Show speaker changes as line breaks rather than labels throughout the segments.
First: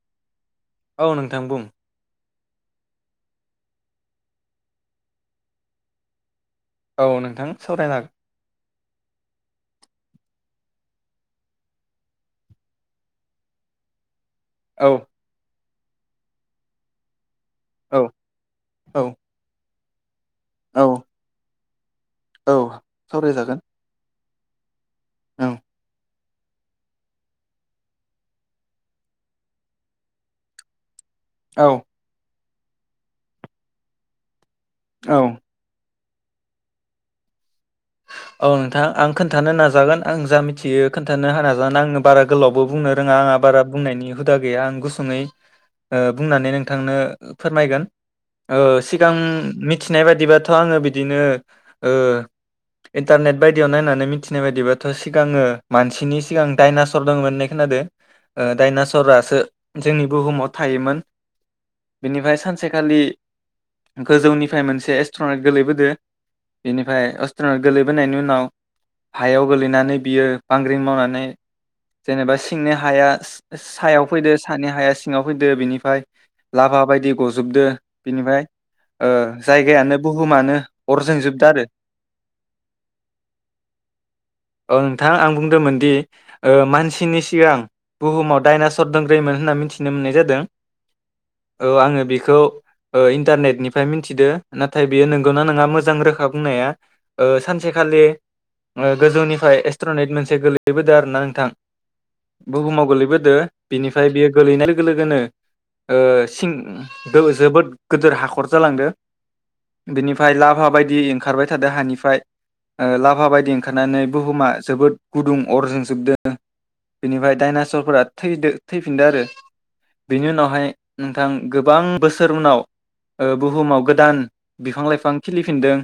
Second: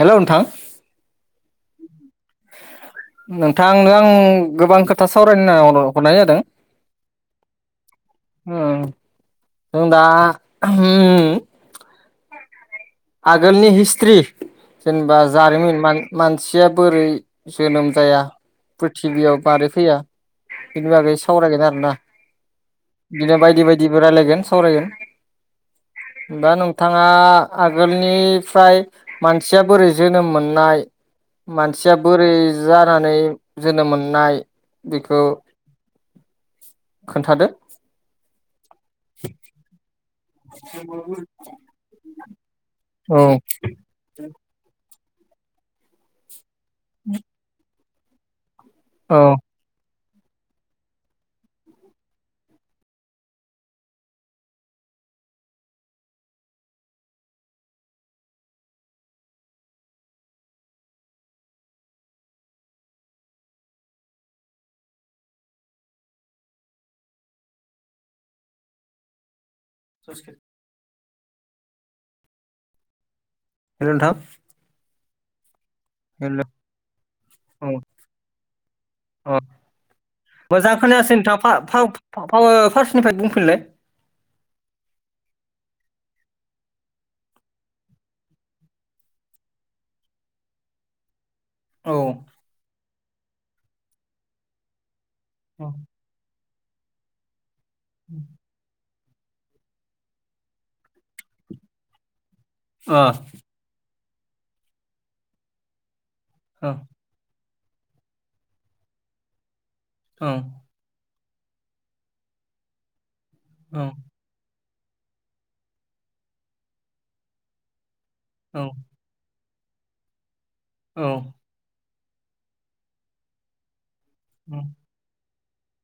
हेल' नोंथां
औ नोंथां बुं।
नोंथांनो आं गोबां खोथा सावरायनो होनना हरनाय जादों।
औ नोंथां सावरायनो
ओं दा आगोलनि हिस्ट्रि
औ
जेनेबा जारिमिन मान मानसिया बोरै जोनोम जाया
औ
प्रिथिबियाव बारै फैया
औ
बेनि
औ
सावरायगोन आ ना
औ
बिदिनो
सावरायजागोन
बायदि बायदिबो रायलायगोन सावरायगोन।
औ
दा नोंथाङा आगोलनिफ्राय मानसिया बोरै जोनोम मोननाय
औ
मानसिया बोरै जानानै जोनोम मोननाय।
औ।
बेखौ खोनथादो।
औ नोंथां आं खोन्थानो नाजागोन। आं जा मिथियो खोन्थानो हानाजानो आंनो बारा गोलावबो बुंनो
औ
रोङा आंहा बारा बुंनायनि हुदा गैया आं गुसुं नानै ओ बुंनानै नों थांनो फोरमायगोन। ओ सिगां
औ
मिथि सिनाय बादिबाथ' आङो बिदिनो ओ इन्टारनेट बायदियाव नायनानै मिथिनाय बायदिबाथ' सिगाङो मानसिनि सिगां दडाइनासर दोङोमोन होननाय खोनादों ओ दडाइनाचरासो जोंनि बुहुमाव थायोमोन बेनिफ्राय सानसेखालि गोजौनिफ्राय मोनसे एस्ट्रनाइट गोलैबोदों बेनिफ्राय एस गोलैबोनायनि उनाव हायाव गोगलैनानै बियो बांग्रिं मावनानै जेनेबा सिंनि हाया
हेल'
सायाव
नोंथां
फैदो सानि हाया सिङाव फैदो बेनि ओमफ्राय
हेल'
लाभा बायदि गजोबदों
औ
बिनिफ्राय
अ
जायगायानो बुहुमानो
मोजां
अर
खोनायासै नोंथां
जोंजोबदों
फा
आरो
फा फार्स्टनिफ्राय बुंफिनलाय
ओ नोंथां आं बुंदोंमोन दि मानसिनि सिगां बुहुमाव डाइनासर दोंग्रैोमोन होनना मिथिनो मोननाय जादों औ आङो बेखौ इन्टारनेटनिफ्राय मिथिदो नाथाय बे नोंगौना
अ
नोंहा मज रोखा बुंनाया सानसे खालि गोजौनिफ्राय एस्ट्रनाइट मोनसे गोलैबोदों आर ना नोंथां बुहुमाव
औ
गोलैबोदो बेनिफ्राय फमफ्राय बियो गोलैनाय लोगो लोगोनो
औ
[unintelligible] जोबोद गोदोर हाखर जालांदो
औ
बिनिफ्राय लाभा बायदि खारबाय दानि ला आफा बायदि
औ
ओंखारनानै बुहुमा जोबोद गुदुं अरजों जोबदों बेनिफ्राय दडाइनासरफोरा थैदो
औ
थैफिनदो आरो। बिनि उनाव हाय
औ
नोंथां गोबां बोस उनाव बुहुमाव गो दान बिफां-लाइफां खिलिफिनदों।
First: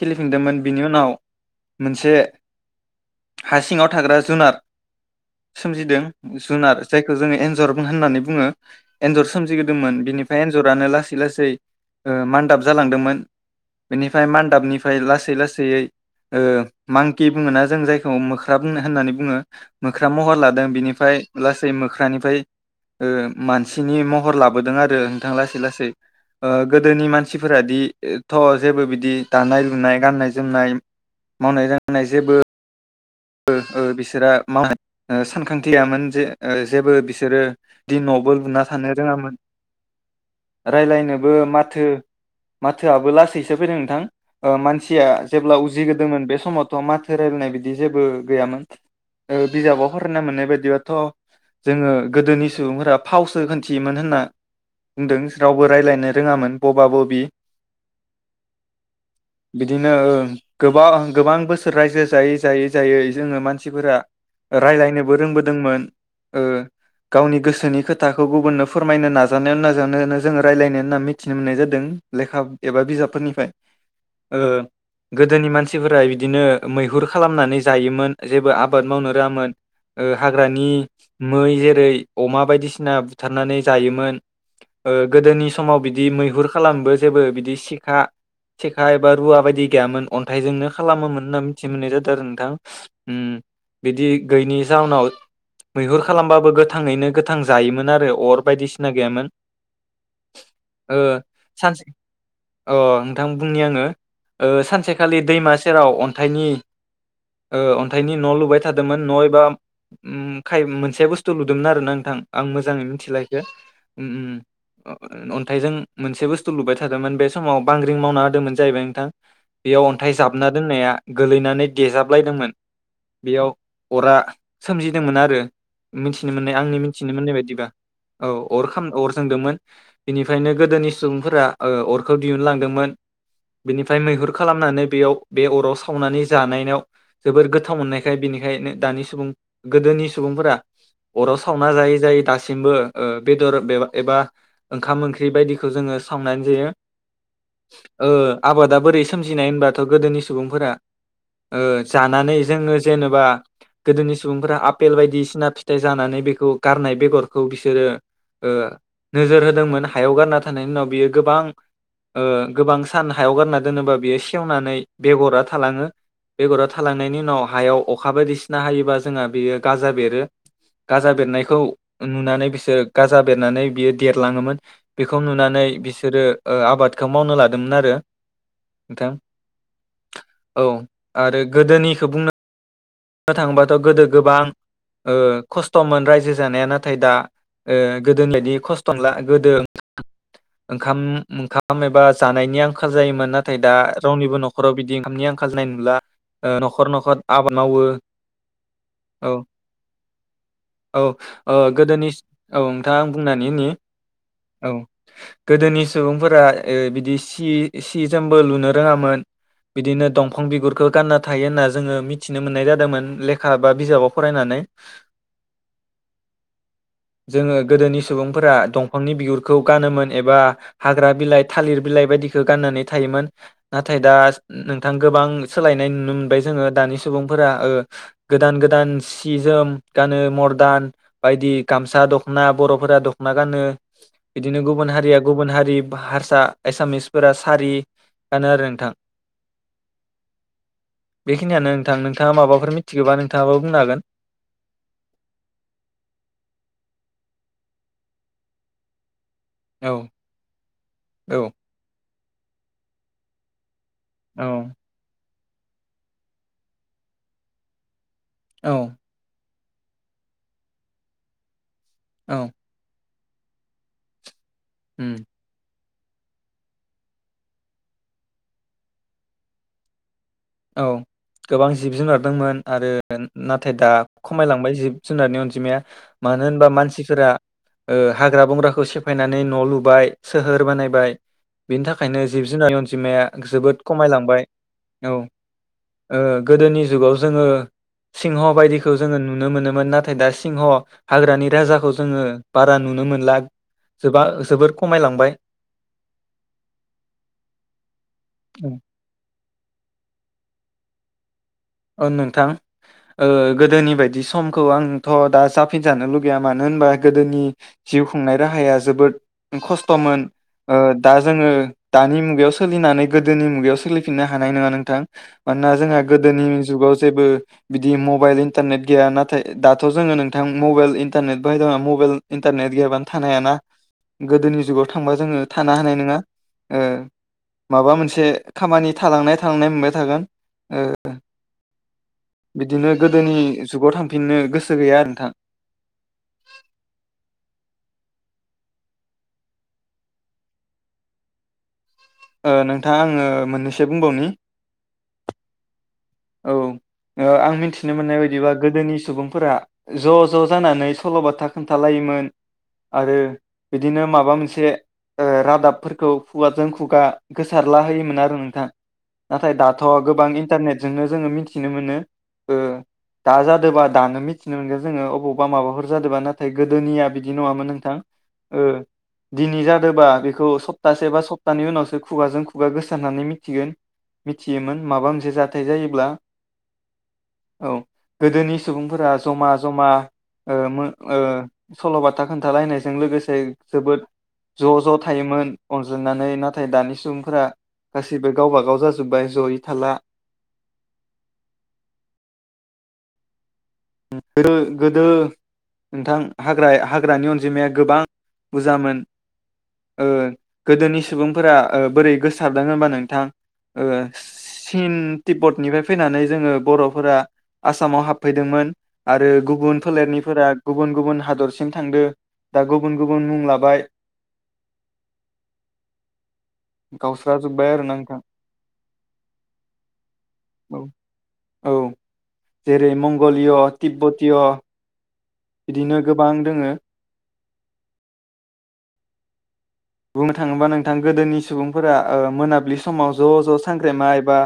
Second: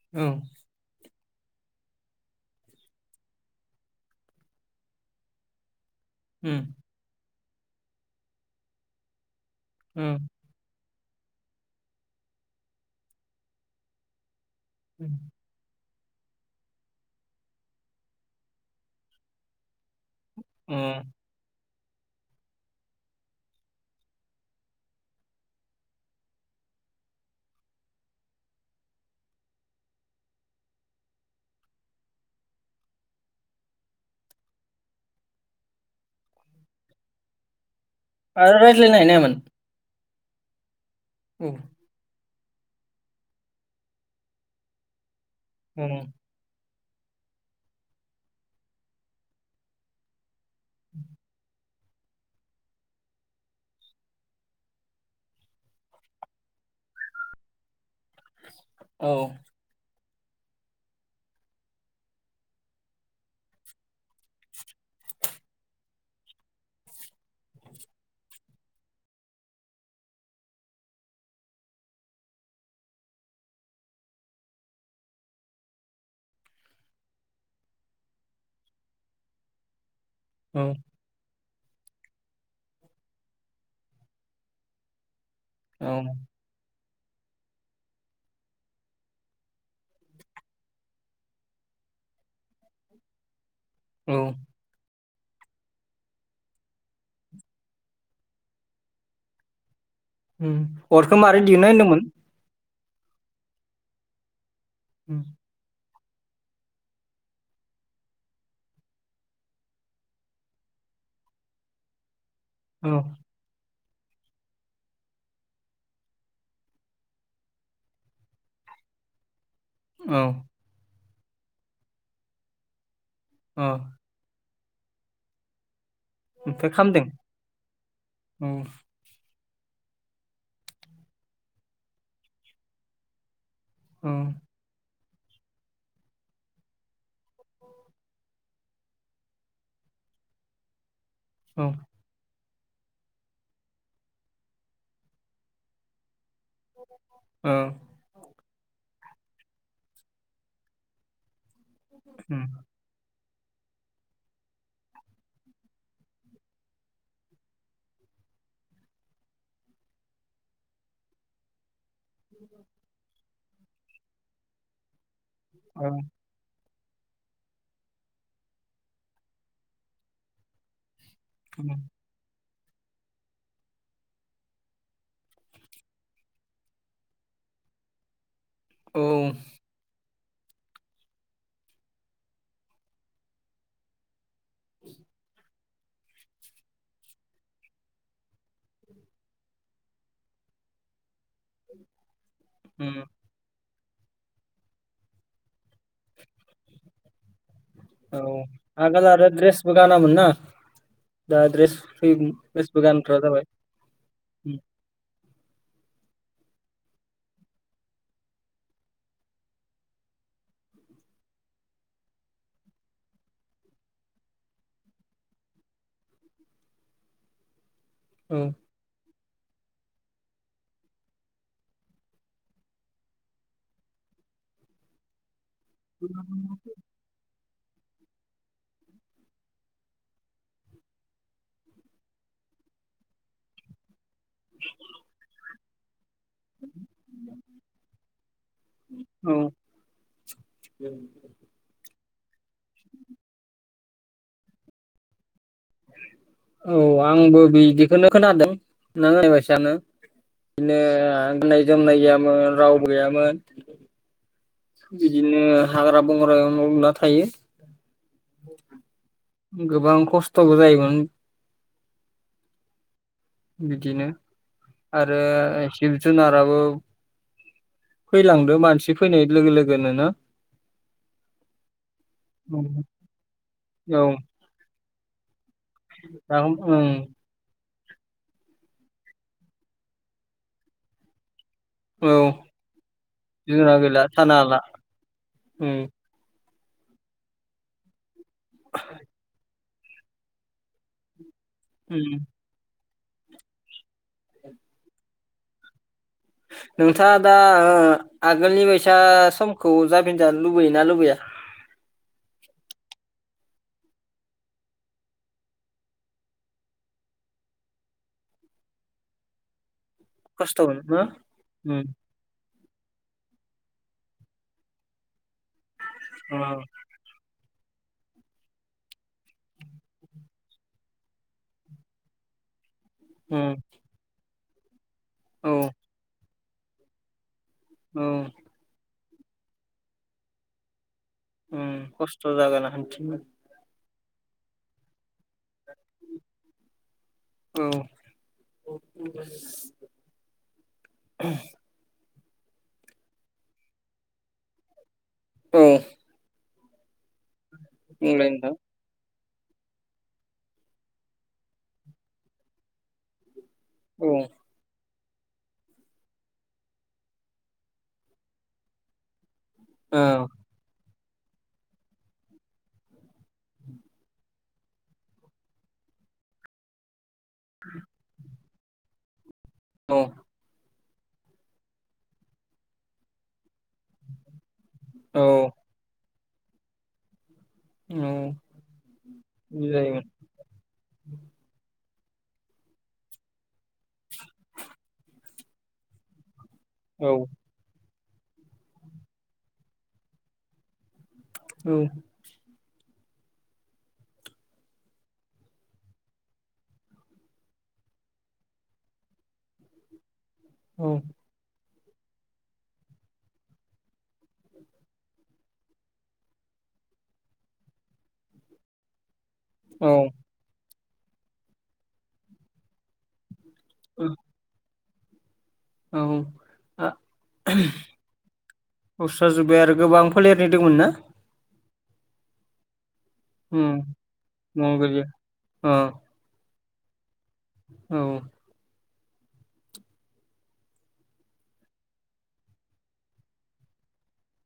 खिलिफिनदोंमोन बिनि उनाव मोनसे हा सिङाव थाग्रा जुनार सोमजिदों।
उम
जुनार जायखौ जोङो एनज जर होननानै बुङो। सोमजिबोदोंमोन
उम
बिनिफ्राय एन्जरानो लासै लासै ओ मान्दाब जालांदोंमोन। बेनिफ्राय मान दाबनिफ्राय लासै लासैयै ओ मांकि बुङोना जों जायखौ मोख्रा बुङो होननानै बुङो मोख ख्रा महर लादों
उम
बेनिफ्राय लास गासै मोख्रानिफ्राय ओ मानसिनि महर लाबोदों आरो नोंथां लासै लासै ओ गोदोनि मानसिफोरादि थ' जेबो बिदि दानाय लुनाय गान्नाय जोमनाय मावनाय दांनाय जेबो बिसोरा माव सानखांथि गैयामोन जे जेबो बिसोरो बिदि न'बोे
आरो
लुना
रायज्लायनो
थानो
हानायामोन
रोङामोन। रायलायनोबो
औ
माथो माथोआबो लासैसो फैदों नोंथां ओ मानसिया जेब्ला
औ
उजिगोदोंमोन बे समाव माथो रायलायनाय बादि। जेबो गैयामोन बिजाबाव फरायना मोननाय बायदिबथ' जोङो गोदोनि सुबुंफोरा फावसो खोनथियोमोन होनना बुंदों रावबो रायजलायनो रोङामोन बबा बबि।
औ
बिदिनो ओ। गोब ओं गोबां बोसोर रायजो जायै जायै जायै जोङो मानसिफोरा रायायनोबो रोंबोदोंमोन ओ गावनि गोसोनि खोथाखौ गुबुननो फोरमायनो नाजानायाव नाजानायनो जो रायलायनाय होनना मिथिनो मोननाय जादों लेखा एबा बिजाबफोरनिफ्राय ओ गोदोनि मानसिफोरा बिदिनो मैहुर खालामनानै जायोमोन जेबो आबाद मावनो रोङामोन। ओ हाग्रानि
औ
मै जेरै अमा बायदिसिना बुथारनानै जायोमोन। गोदोनि समाव बिदि मैहुर खालामबो जेबो बिदि सिखा सिखा एबा रुवा बायदि गैयामोन अन्थाइजोंनो खालामोमोन होनना मिथि मोननाय जादों आरो नोंथां। उम। बिदि
औ
गोयैनि जाउनाव मैहुर खालामबाबो गोथाङैनो गोथां जायोमोन आरो अर बायदिसिना गैयामोन। ओ
अरखौ मारै दिहुननो
सानसे
होनदोंमोन।
अ नोंथां बुंनि आङो। ओ सानसेखालि दैमा सेराव थाइनि ओ अन्थाइनि न' लुबाय थादोंमोन न' एबा उम खाय मोनसे बुस्थु नुदोंमोन आर ना नोंथां। आं मोजाङै
औ
मिथिला इखो। उम उम अन्थाइजों मोनसे बुस्थु लुबाय थादोंमोन बे समाव बांग्रिं मावना होदोंमोन जाहैबाय नोंथां। बेयाव अन्थाइ
औ
जाबना दोननाया गोलैनानै देजाब लायदोंमोन। बेयाव
औ
अरा सोमजिदोंमोन आरो मिथिनो मोननाय
ओमफ्राय
आंनि
खामदों
मिथिनो मोननाय बायदिबा औ अर खाम अर जोंदोंमोन। बेनिफ्रायनो गोदोनि सुबुंफोरा अरखौ दिहुनलांदोंमोन। बिनिफ्राय
औ
मैहुर खालामनानै बेयाव बे अराव सावनानै जानायाव जोबोर गोथाव मोननायखाय बिनिखायनो दानि सुबुं गोदोनि सुबुंफोरा अराव
औ
सावना जायै जाय दास दासिमबो ओ बेदर एबा ओंखाम ओंख्रि बायदिखौ जोङो सावनानै बेयो‌
औ
ओ आबादा बोरै सो सोमजिनाय होनबाथ गोदोनि सुबुंफोरा ओ जानानै
उम
जोङो जेनबा गोदोनि सुबुंफोरा आफेल बायदिसिना फिथाइ जानानै बेखौ गारनाय बेगरखौ बिसोरो नोजोर होदोंमोन हायाव गारना थानायनि उनाव बियो गोबां ओ गोबां सान हायाव गारनानै दोनोबा बेयो सेवनानै बेगरा थालाङो।
औ
बेगराव थालांनायनि उनाव हायाव अखा बायदिसिना हायोबा जोंहा बेयो गाजा बेरो। गाजा बेरनायखौ
उम
नुनानै बिसो ओ गाजा बेरनानै बियो देरलाङोमोन बेखौ नुनानै बिसोरो आबादखौ मावनो लादोंमोन आरो।
औ
नोंथां औ आरो गोदोनिखौ बुंनो बुंनो थांबाथ गोदो गोबां ओ खस्थमोन रायजो जानाया नाथाय दा गोदोनि बायदि खस्थ नंला गोदो ओंखाम ओंखाम एबा जानायनि आंखाल
उम
जायोमोन नाथाय दा रावनिबो नखराव बिदि ओंखामनि आंखाल नुला नुला ओ नखर नखर आबाद मावो
औ आगोल आरो
औ
दड्रेसबो गानामोनना
औ
दा
ओ
ड्रेस
गोदोनि औ
द्रेसबो
नोंथां आं
गानग्रा
बुंनानै
जाबाय
होनि औ गोदोनि सुबुंफोरा ओ बिदि सि सि जोमबो लुनो रोङामोन बिदिनो दंफां बिगुरखौ गानना थायो होन्ना जोङो मिथिनो मोननाय जादों मोन लेखा बा बिजाबाव फरायनानै जोङो गोदोनि
औ
सुबुंफोरा दंफांनि बिगुर खौ गानोमोन एबा हाग्रा बिलाइ थालिर बिलाइ बायदिखौ गाननानै थायोमोन नाथाय दा नोंथां गोबां सोलायनाय नुनो मोनबाय जोङो दानि सुबुंफोरा ओ गोदान गोदान सि जोम गानो मदार्न बायदि गामसा दख'ना बर'फोरा दख'ना गानो बिदिनो गुबुन हारिया गुबुन हारि बा होर सा एसमिसफोरा सारि गानो आरो नोंथां
औ
बेखिनियानो नोंथां नोंथाङा माबाफोर मिथिगौबा नोंथाङाबो बुंनो हागोन
औ आंबो बिदिखौनो खोनादों नों होयबासा जांङो
औ
बिदिनो
औ
गाननाय जोमनायाव मोन रावबो गैयामोन
औ
बिदि बिदिनो हाग्रा बंग्राायाव न लुना थायो
औ
[inaudible] गोबां खस्थ'बो जायोमोन
औ
बिदिनो
उम
आरो जिब जुनाराबो फैलांदो मानसि फैनाय लोगो लोगोनोनो ना
औ गोबां जिब
औ
जुनारदोंमोन आरो नाथाय दा खमायलांबाय जिब जुनारनि अन जिमाया
दा
मानो होनबा
ओं
मानसिफोरा ओ हाग्रा बंग्रा खौ सेफायनानै न' लुबाय सोहोर बानायबाय बिनि
औ
थाखायनो जिब जुनार अनजिमाया
जुनार
जोबोद
गैला थानो
खमायलांबाय
हाला
औ
उम
ओ गोदोनि जुगाव जोङो सिंह बायदिखौ जोङो नुनो मोनोमोन नाथाय दा सिंह हाग्रानि राजाखौ
उम
जोङो बारा नुनो मोनला जोबा जोबोर खमायलांबाय
नोंथाङा दा ओ आगोलनि बायसा समखौ जाफिन जानो लुबै योना लुबैया।
ओ नोंथां ओ गोदोनि बायदि समखौ आंथ' दा जाफिनजानो लुगैया मानो होनबा गोदोनि जिउ खुंनाय राहाया जोबोद खस थ'मोन ओ
खस्थ'मोन ना
दा जोंङो
उम
दानि मुगायाव सोलिनानै गोदोनि मुगायाव सोलिफिननो हानाय नङा नोंथां ना जोंहा गोदोनि जेबो बिदि मबाइल इन्टारनेट गैया नाथाय दाथ' जोङो नोंथां मबाइल इन्टारनेट बाहायदों मबाइल इन्टारनेट गैयाबानो थानोहायाना
उम
गोदोनि जुगाव थांबा जोङो
औ
थानो हानाय नङा ओ माबा
औ
मोनसे खामानि थालांनाय थालांनाय मोनबाय थागोन ओ
उम खस्थ' जागोन
बिदिनो
हान्थिनो
गोदोनि जुगाव थां फिननो गोसो गैया आरो नोंथां
औ [unintelligible]
ओ नोंथां आङो मोननैसो बुंबावनि
औ
औ ओ आं मिनथिनो मोननाय
बुंलाय
बायदिबा
नोंथां
गोदोनि सुबुं फोरा ज' ज' जानानै सल'बाथा खोन्थालायोमोन आरो बिदिनो
औ
माबा मोनसे ओ रादाबफोरखौ खुगाजों खुगा गोसारला होयोमोन आरो नोंथां नाथाय दाथ'
औ
गोबां इन्टारनेट जोंनो जोङो मिथिनो मोनो ओ दाजादोबा दानो मिथिनो मोनगोन जोंङो अबावबा माबाफोर जादोबा नाथाय गोदोनिया बि दि नङामोन नोंथां ओ दिनै
औ
जादोबा बेखौ सब तासे बा सपतानि उनावसो खुगाजों खुगा गोसारनानै मिथिगोन मिथियोमोन माबा
औ
मोनसे जा ब्ला औ गोदोनि सुबुंफोरा जमा
बिदि
जमा
जायोमोन
ओ मो ओ सल'बाथा खोन्थालायनायजों लोगोसे जोबोद ज' ज' थायोमोन अनज्लायनानै नाथ थाय दानि
औ
सुबुंफोरा गासैबो गावबागाव जाजोब्बाय जयै थाला
औ
उम उम ओ गोदो नोंथां हाग्रा हाग्रानि अनजिमाया गोबां बुजामोन ओ
औ
गोदोनि सुबुंफोरा ओ बोरै गोसारदों होमबा नोंथां ओ सिन तिबब्तनिफ्राय फैनानै जोङो बर'फोरा आसामाव हाबफैदोंमोन आरो गुबुन
औ
फोलेरनिफोरा गुबुन गुबुन हादरसिम थांदो दा गुबुन गुबुन मुंलाब बाय
औ आ
गावस्रा जुबबाय आरो ना नोंथां
गावस्रा जोब्बाय आरो गोबां फोलेरनि दोंमोन ना
औ औ जेरै मंग गलिय'
उम
तिब्बतिय
मंगलिया अ
बिदिनो गोबां दोङो
औ
बुंनो थाङोबा नोंथां गोदोनि सुबुंफोरा ओ मोनाबिलि समाव ज' ज' सांग्रेमा एबा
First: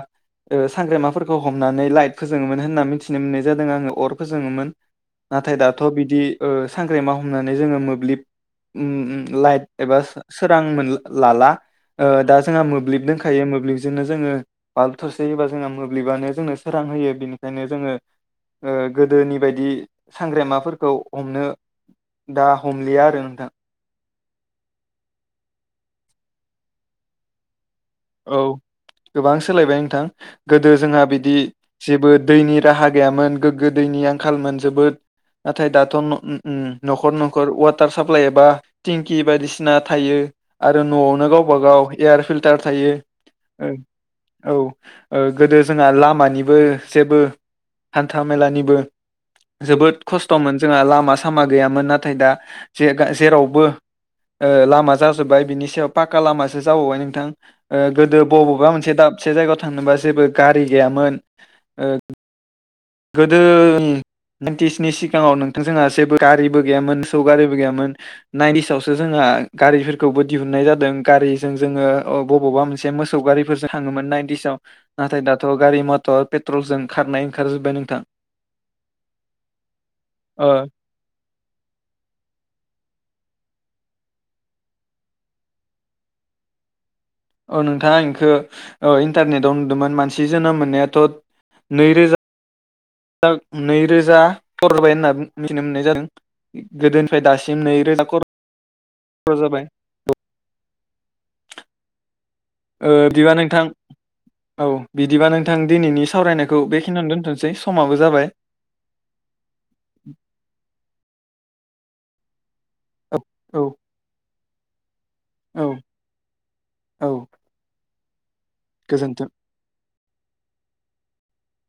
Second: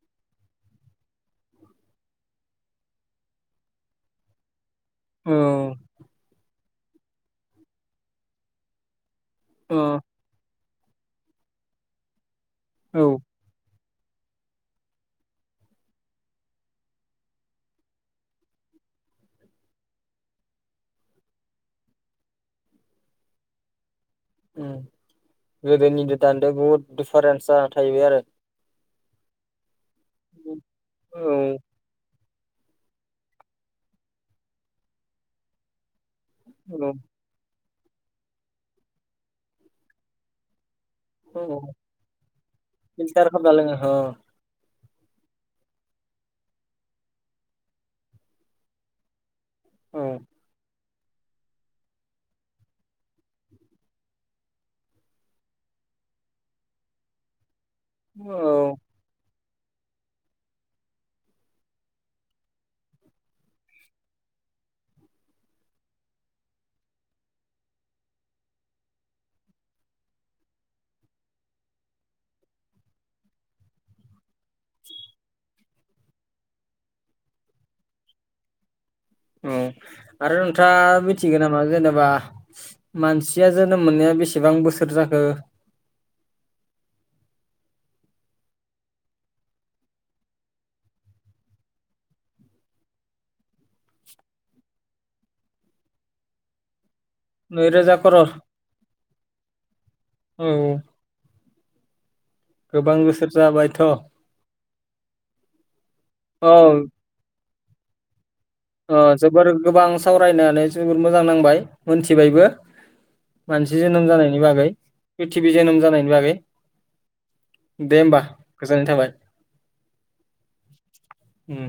ओ सांग्रमाफोरखौ हमनानै लाइट फोजोङोमोन होनना मिथिनो मोननाय जादों आङो अर फोजोङोमोन।
औ
नाथाय दाथ' बिदि ओ सांग्रेमा हमनानै जोङो मोब्लिब उम-उम लाइट
अ
एबा
औ
सा रां मोन ल लाला ओ दा ज जोङा मोब्लिब दोंखायो मोब्लिब ज जोंनो जोङो बालब थसे होबा जोङो मोब्लिबानो जोंनो सोरां होयो बेनिखायनो जोङो ओ गोदोनि बायदि सांग्रेमाफोरखौ हमनो दा हमलिया आरो नोंथां
उम गोदोनि दानिदो बुहुत दिफारेन्सा। थायो आरो
औ गोबां सोलायबाय नों थां गोदो जोंहा बेदि
औ
जेबो दैनि राहा गैयामोन गोग्गो दैनि आंखालमोन जोबोद नाथाय दाथ' न' उम -उम
औ
न'खर न'खर उवाद टार साप्लाइ एबा टिंकि बायदिसिना थायो। आरो न'आवनो गावबा
औ
गाव एयार फिल्टार
फिल्टार खामना लोङो ओ
औ ओ गोदो जोंहा लामानिबो जेबो हान्था मेलानिबो
अ
जोबोद खस्थ'मोन जोंहा लामा लामा सामा गैयामोन नाथाय दा ज जेरावबो लामा जाजोब्बाय बिनि सायाव पाक्का लामासो जाबावबाय नोंथां। ओ गोदो
औ
बबबा
औ
मोनसे दाबसे जायगायाव थांनोबा जेबो गारि गैयामोन ओ गोदो ब्रीन्टिसनि सिगाङाव नोंथां जोंहा जेबो गारिबो गैयामोन मोसौ गारिबो गैयामोन नाइन्टिसावसो जोंहा गारिफोरखौबो दिहुनन्नाय जादों गारिजों जोङो बबावबा मोनसे मोसौ गारिफोरजों थाङोमोन नाइन्टिसाव नाथाय दाथ' गारि मटर पेट्रलजों खारनाय ओंखार जोब नोंथां।
औ आरो
ओ
नोंथाङा मिथिगोन नामा जेनेबा मानसि या जोनोम मोननाया बेसेबां बोसोर जाखो।
औ नोंथाङा इंखौ ओ इन्टारनेटाव नुदोंमोन मानसि जोनोम मोननायाथ' नैरोजा नैरोजा हरबाय होनना मिथिनो मोननाय जादों गोदोनि। दासिम नैरोजा ख' जाबाय औ। ओ
गोबां बोसोर
बिदिबा नोंथां
जाबायथ' औ
औ बिदिबा नोंथां दिनैनि सावरायनायखौ बेखिनियावनो दोनथ'सै। समाबो जाबाय।
अ जोबोर गोबां सावरायनानै जोबोर मोजां नांबाय। मोनथिबायबो।
औ औ
मानसि जोनोम जानायनि बागै, [inaudible] प्रिथिबि
औ
जोनोम जानायनि बागै
औ
दे होमबा। गोजोननाय थाबाय।
गोजोन्थों।
ओम।